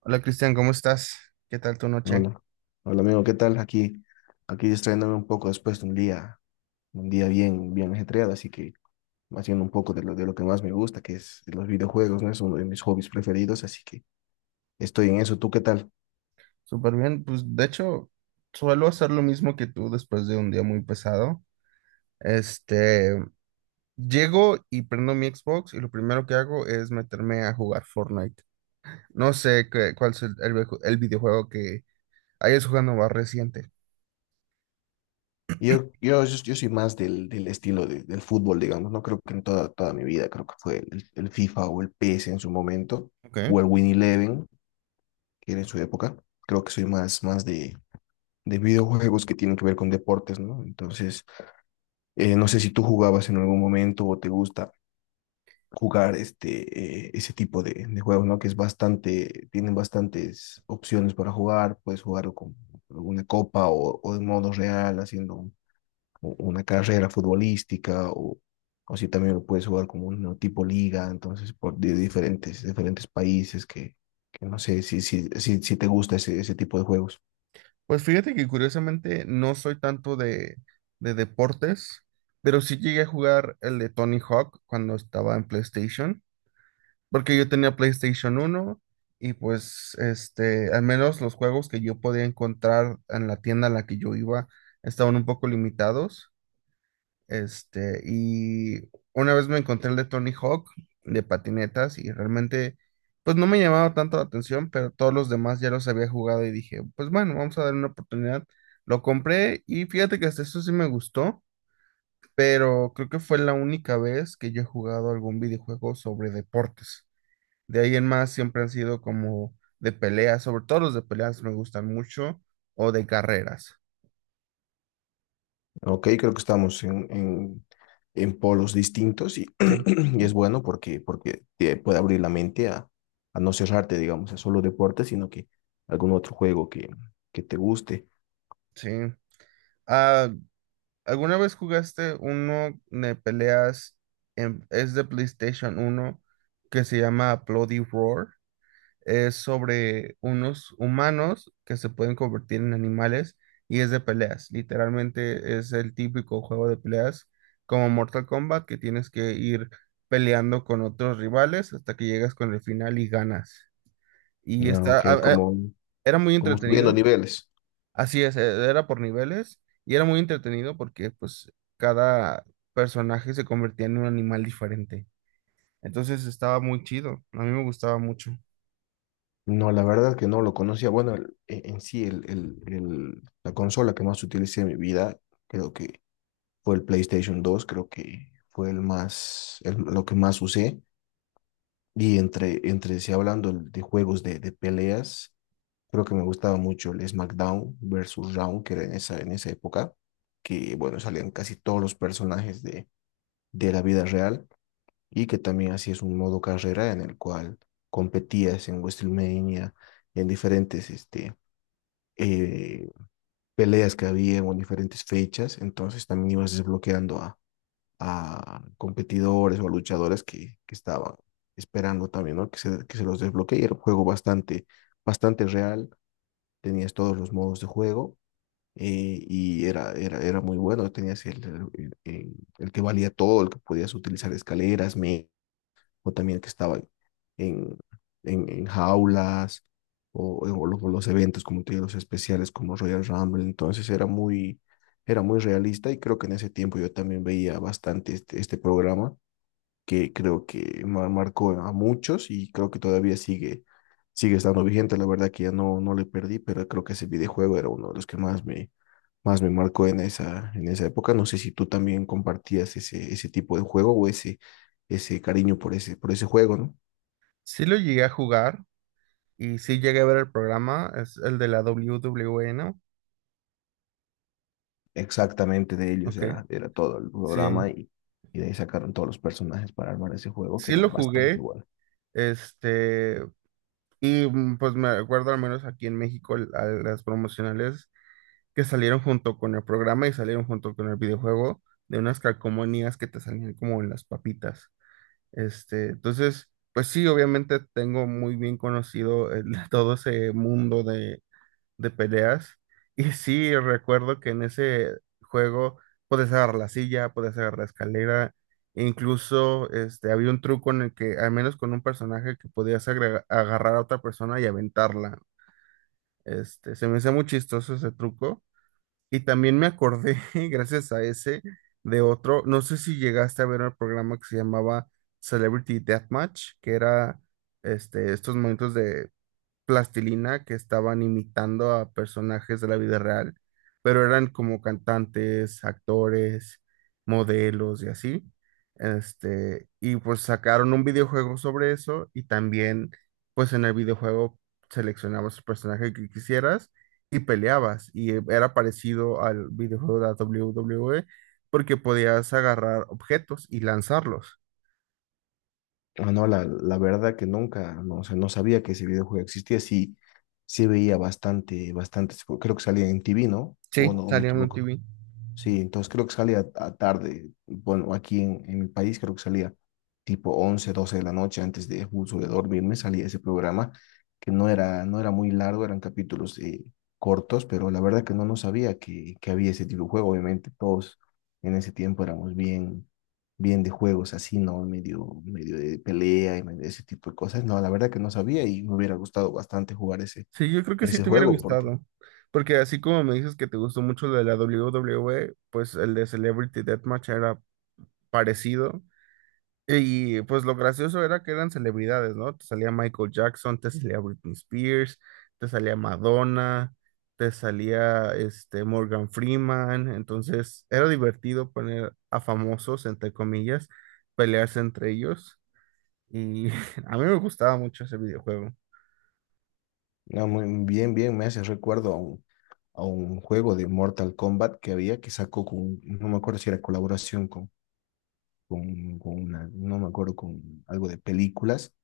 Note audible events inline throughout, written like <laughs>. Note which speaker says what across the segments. Speaker 1: Hola, Cristian, ¿cómo estás? ¿Qué tal tu noche?
Speaker 2: Hola, hola amigo, ¿qué tal? Aquí distrayéndome un poco después de un día bien, bien ajetreado, así que haciendo un poco de lo que más me gusta, que es los videojuegos, ¿no? Es uno de mis hobbies preferidos, así que estoy en eso. ¿Tú qué tal?
Speaker 1: Súper bien, pues de hecho suelo hacer lo mismo que tú después de un día muy pesado. Este, Llego y prendo mi Xbox y lo primero que hago es meterme a jugar Fortnite. No sé cuál es el videojuego que hayas jugando más reciente.
Speaker 2: Yo soy más del estilo del fútbol, digamos. No creo que en toda mi vida, creo que fue el FIFA o el PS en su momento,
Speaker 1: Ok.
Speaker 2: o el Win Eleven, que era en su época. Creo que soy más de videojuegos que tienen que ver con deportes, ¿no? Entonces, no sé si tú jugabas en algún momento o te gusta jugar ese tipo de juegos, ¿no? Que es bastante, tienen bastantes opciones para jugar. Puedes jugar con una copa o de modo real, haciendo una carrera futbolística, o si también lo puedes jugar como un tipo liga. Entonces por de diferentes países, que no sé si te gusta ese tipo de juegos.
Speaker 1: Pues fíjate que curiosamente no soy tanto de deportes, pero sí llegué a jugar el de Tony Hawk cuando estaba en PlayStation. Porque yo tenía PlayStation uno y pues al menos los juegos que yo podía encontrar en la tienda a la que yo iba estaban un poco limitados. Y una vez me encontré el de Tony Hawk de patinetas y realmente pues no me llamaba tanto la atención, pero todos los demás ya los había jugado y dije, pues bueno, vamos a darle una oportunidad. Lo compré y fíjate que hasta eso sí me gustó, pero creo que fue la única vez que yo he jugado algún videojuego sobre deportes. De ahí en más siempre han sido como de peleas, sobre todo los de peleas me gustan mucho, o de carreras.
Speaker 2: Ok, creo que estamos en polos distintos
Speaker 1: Sí.
Speaker 2: <clears throat> y es bueno, porque te puede abrir la mente a no cerrarte, digamos, a solo deporte, sino que algún otro juego que te guste.
Speaker 1: Sí. Ah, ¿alguna vez jugaste uno de peleas en, es de PlayStation uno que se llama Bloody Roar? Es sobre unos humanos que se pueden convertir en animales y es de peleas. Literalmente es el típico juego de peleas como Mortal Kombat que tienes que ir peleando con otros rivales hasta que llegas con el final y ganas. Y
Speaker 2: Ah,
Speaker 1: está,
Speaker 2: Ok, como,
Speaker 1: era muy
Speaker 2: como subiendo
Speaker 1: entretenido,
Speaker 2: niveles.
Speaker 1: así es, era por niveles y era muy entretenido porque pues cada personaje se convertía en un animal diferente. Entonces estaba muy chido, a mí me gustaba mucho.
Speaker 2: No, la verdad que no lo conocía. Bueno, en sí, la consola que más utilicé en mi vida, creo que fue el PlayStation 2. Creo que fue el más, lo que más usé. Y entre sí, hablando de juegos de peleas, creo que me gustaba mucho el SmackDown versus Raw, que era en esa época, que bueno, salían casi todos los personajes de la vida real, y que también así es un modo carrera en el cual competías en WrestleMania, en diferentes eh, peleas que había o en diferentes fechas. Entonces también ibas desbloqueando a competidores o a luchadores que estaban esperando también, ¿no? Que se los desbloquee. Era un juego bastante, bastante real. Tenías todos los modos de juego, y era muy bueno. Tenías el, el- el que valía todo, el que podías utilizar escaleras, o también que estaban en, en jaulas, o los eventos, como te digo, los especiales como Royal Rumble. Entonces era muy realista, y creo que en ese tiempo yo también veía bastante este programa, que creo que marcó a muchos, y creo que todavía sigue estando vigente. La verdad que ya no, no le perdí, pero creo que ese videojuego era uno de los que más me marcó en esa época. No sé si tú también compartías ese tipo de juego, o ese cariño por ese juego, ¿no?
Speaker 1: Sí lo llegué a jugar, y sí llegué a ver el programa, es el de la w WWE, ¿no?
Speaker 2: Exactamente de ellos
Speaker 1: Ok,
Speaker 2: era todo el programa,
Speaker 1: sí,
Speaker 2: y de ahí sacaron todos los personajes para armar ese juego, que
Speaker 1: sí
Speaker 2: era
Speaker 1: lo
Speaker 2: bastante
Speaker 1: jugué,
Speaker 2: bueno.
Speaker 1: este, y mm, pues me acuerdo al menos aquí en México a las promocionales que salieron junto con el programa y salieron junto con el videojuego de unas calcomanías que te salían como en las papitas. Entonces, pues sí, obviamente tengo muy bien conocido <laughs> todo ese mundo de peleas. <laughs> Y sí, recuerdo que en ese juego puedes agarrar la silla, puedes agarrar la escalera, e incluso había un truco en el que, al menos con un personaje, que podías agarrar a otra persona y aventarla. Se me hacía muy chistoso ese truco. Y también me acordé, <laughs> gracias a ese, de otro, no sé si llegaste a ver el programa que se llamaba Celebrity Deathmatch, que era estos momentos de plastilina que estaban imitando a personajes de la vida real, pero eran como cantantes, actores, modelos y así. Y pues sacaron un videojuego sobre eso y también pues en el videojuego seleccionabas el personaje que quisieras y peleabas y era parecido al videojuego de la WWE porque podías agarrar objetos y lanzarlos.
Speaker 2: Ah, no, la verdad que nunca, no, o sea, no sabía que ese videojuego existía. Sí, sí veía bastante, bastantes, creo que salía en TV, ¿no?
Speaker 1: Sí,
Speaker 2: O no, o me
Speaker 1: salía en un T
Speaker 2: equivoco.
Speaker 1: V.
Speaker 2: Sí, entonces creo que salía a tarde. Bueno, aquí en mi país creo que salía tipo 11, 12 de la noche, antes de justo de dormirme. Salía ese programa, que no era muy largo, eran capítulos cortos, pero la verdad que no, no sabía que había ese tipo de juego. Obviamente todos en ese tiempo éramos bien, bien de juegos así, ¿no? Medio, medio de pelea y medio de ese tipo de cosas. No, la verdad que no sabía, y me hubiera gustado bastante jugar ese,
Speaker 1: Sí, yo creo que sí
Speaker 2: ese
Speaker 1: te hubiera
Speaker 2: juego porque…
Speaker 1: gustado, porque así como me dices que te gustó mucho lo de la WWE, pues el de Celebrity Deathmatch era parecido. Y pues lo gracioso era que eran celebridades, ¿no? Te salía Michael Jackson, te salía Britney Spears, te salía Madonna, te salía este Morgan Freeman, entonces era divertido poner a famosos, entre comillas, pelearse entre ellos y <laughs> a mí me gustaba mucho ese videojuego.
Speaker 2: No, muy bien, bien, me hace recuerdo a un juego de Mortal Kombat que había, que sacó con, no me acuerdo si era colaboración con una, no me acuerdo, con algo de películas,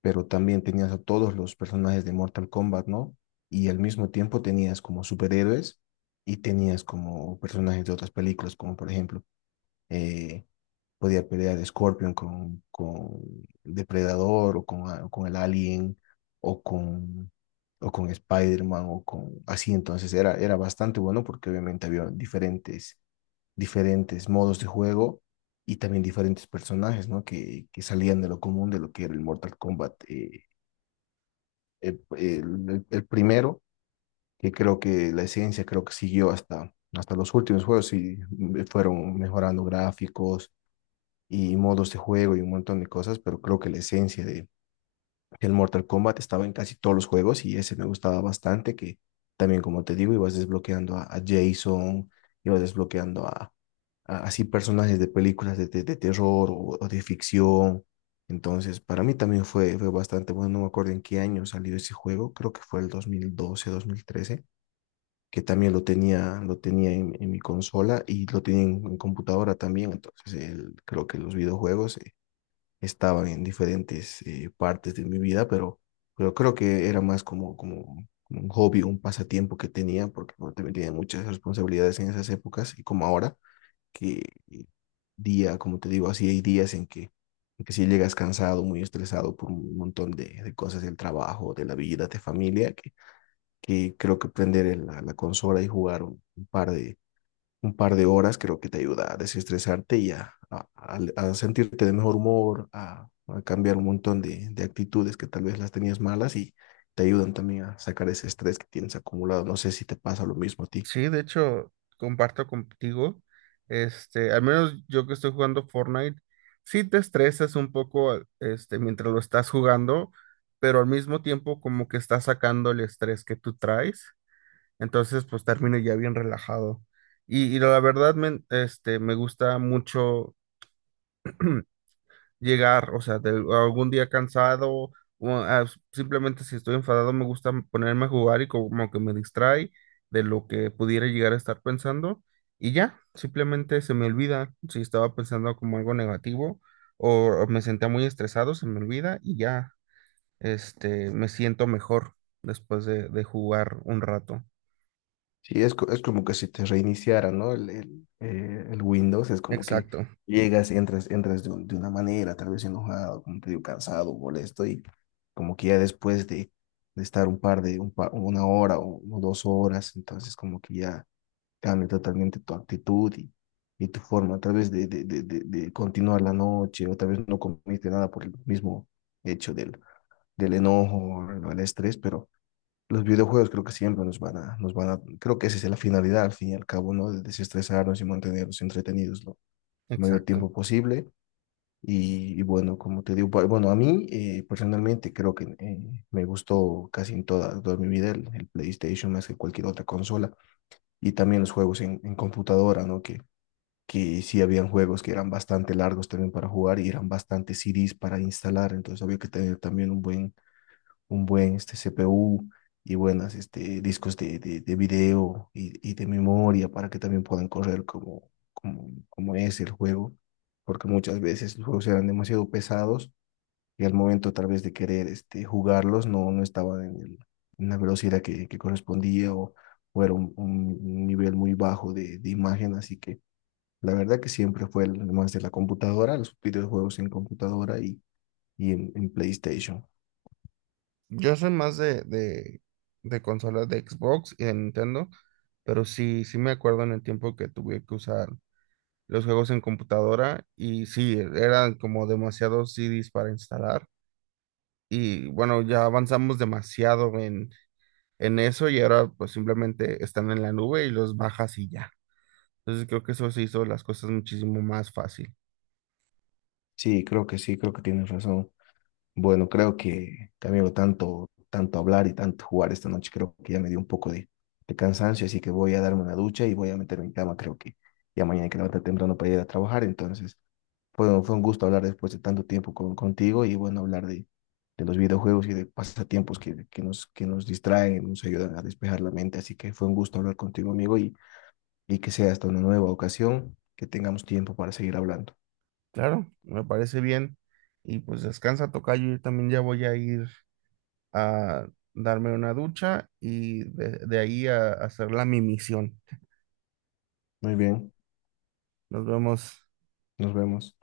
Speaker 2: pero también tenías a todos los personajes de Mortal Kombat, ¿no? Y al mismo tiempo tenías como superhéroes, y tenías como personajes de otras películas. Como por ejemplo, eh, podía pelear Scorpion con Depredador, o con el Alien, o con Spider-Man, o con así. Entonces era bastante bueno, porque obviamente había diferentes modos de juego, y también diferentes personajes, ¿no? Que salían de lo común de lo que era el Mortal Kombat. El, el primero, que creo que la esencia creo que siguió hasta los últimos juegos, y fueron mejorando gráficos y modos de juego y un montón de cosas. Pero creo que la esencia de el Mortal Kombat estaba en casi todos los juegos, y ese me gustaba bastante. Que también como te digo, ibas desbloqueando a Jason, ibas desbloqueando así personajes de películas de terror, o de ficción. Entonces, para mí también fue bastante bueno. No me acuerdo en qué año salió ese juego, creo que fue el 2012 2013, que también lo tenía en mi consola, y lo tenía en computadora también. Entonces, creo que los videojuegos estaban en diferentes partes de mi vida, pero creo que era más como un hobby, un pasatiempo que tenía. Porque bueno, también tenía muchas responsabilidades en esas épocas, y como ahora, que eh, día, como te digo, así hay días en que si llegas cansado, muy estresado por un montón de cosas del trabajo, de la vida, de familia, que creo que prender la consola y jugar un par de horas creo que te ayuda a desestresarte, y a sentirte de mejor humor, a cambiar un montón de actitudes que tal vez las tenías malas, y te ayudan también a sacar ese estrés que tienes acumulado. No sé si te pasa lo mismo a ti.
Speaker 1: Sí, de hecho, comparto contigo. Al menos yo que estoy jugando Fortnite, sí te estresas un poco, mientras lo estás jugando, pero al mismo tiempo como que estás sacando el estrés que tú traes. Entonces, pues termino ya bien relajado. Y la verdad, me gusta mucho <clears throat> llegar, o sea, de algún día cansado, o ah, simplemente si estoy enfadado me gusta ponerme a jugar y como que me distrae de lo que pudiera llegar a estar pensando y ya, simplemente se me olvida si estaba pensando como algo negativo o, o me sentía muy estresado, se me olvida y ya, me siento mejor después de jugar un rato.
Speaker 2: Sí, es como que si te reiniciara, ¿no? El Windows, es como que
Speaker 1: Exacto,
Speaker 2: llegas, entras de una manera tal vez enojado, como te digo, cansado, molesto, y como que ya después de estar un par de, un pa- una hora o 2 horas, entonces como que ya cambia totalmente tu actitud, y tu forma tal vez de continuar la noche, o tal vez no comiste nada por el mismo hecho del enojo, o el estrés. Pero los videojuegos, creo que siempre creo que esa es la finalidad al fin y al cabo, ¿no? De desestresarnos y mantenernos entretenidos lo mayor
Speaker 1: exacto.
Speaker 2: tiempo posible. Y bueno, como te digo, a mí personalmente creo que me gustó casi en toda mi vida el PlayStation, más que cualquier otra consola, y también los juegos en computadora, ¿no? Que sí habían juegos que eran bastante largos también para jugar, y eran bastante CDs para instalar. Entonces había que tener también un buen, CPU, y buenas discos de video y de memoria, para que también puedan correr como es el juego, porque muchas veces los juegos eran demasiado pesados, y al momento tal vez de querer jugarlos no, no estaban en la velocidad que correspondía, o era un nivel muy bajo de imagen. Así que la verdad que siempre fue el más de la computadora, los videojuegos en computadora, y en PlayStation.
Speaker 1: Yo soy más de consolas de Xbox y de Nintendo, pero sí, sí me acuerdo en el tiempo que tuve que usar los juegos en computadora y sí, eran como demasiados CDs para instalar. Y bueno, ya avanzamos demasiado en eso y ahora pues simplemente están en la nube y los bajas y ya. Entonces creo que eso se hizo las cosas muchísimo más fácil.
Speaker 2: Sí, creo que tienes razón. Bueno, creo amigo, tanto hablar y tanto jugar esta noche, creo que ya me dio un poco de cansancio, así que voy a darme una ducha y voy a meterme en cama. Creo que ya mañana hay que levantar temprano para ir a trabajar. Entonces, fue un gusto hablar después de tanto tiempo contigo, y bueno, hablar de los videojuegos y de pasatiempos que nos distraen y nos ayudan a despejar la mente. Así que fue un gusto hablar contigo, amigo, y que sea hasta una nueva ocasión, que tengamos tiempo para seguir hablando.
Speaker 1: Claro, me parece bien. Y pues descansa, tocayo, yo también ya voy a ir a darme una ducha y de ahí a hacer la mi misión.
Speaker 2: Muy bien,
Speaker 1: Nos vemos.
Speaker 2: nos vemos.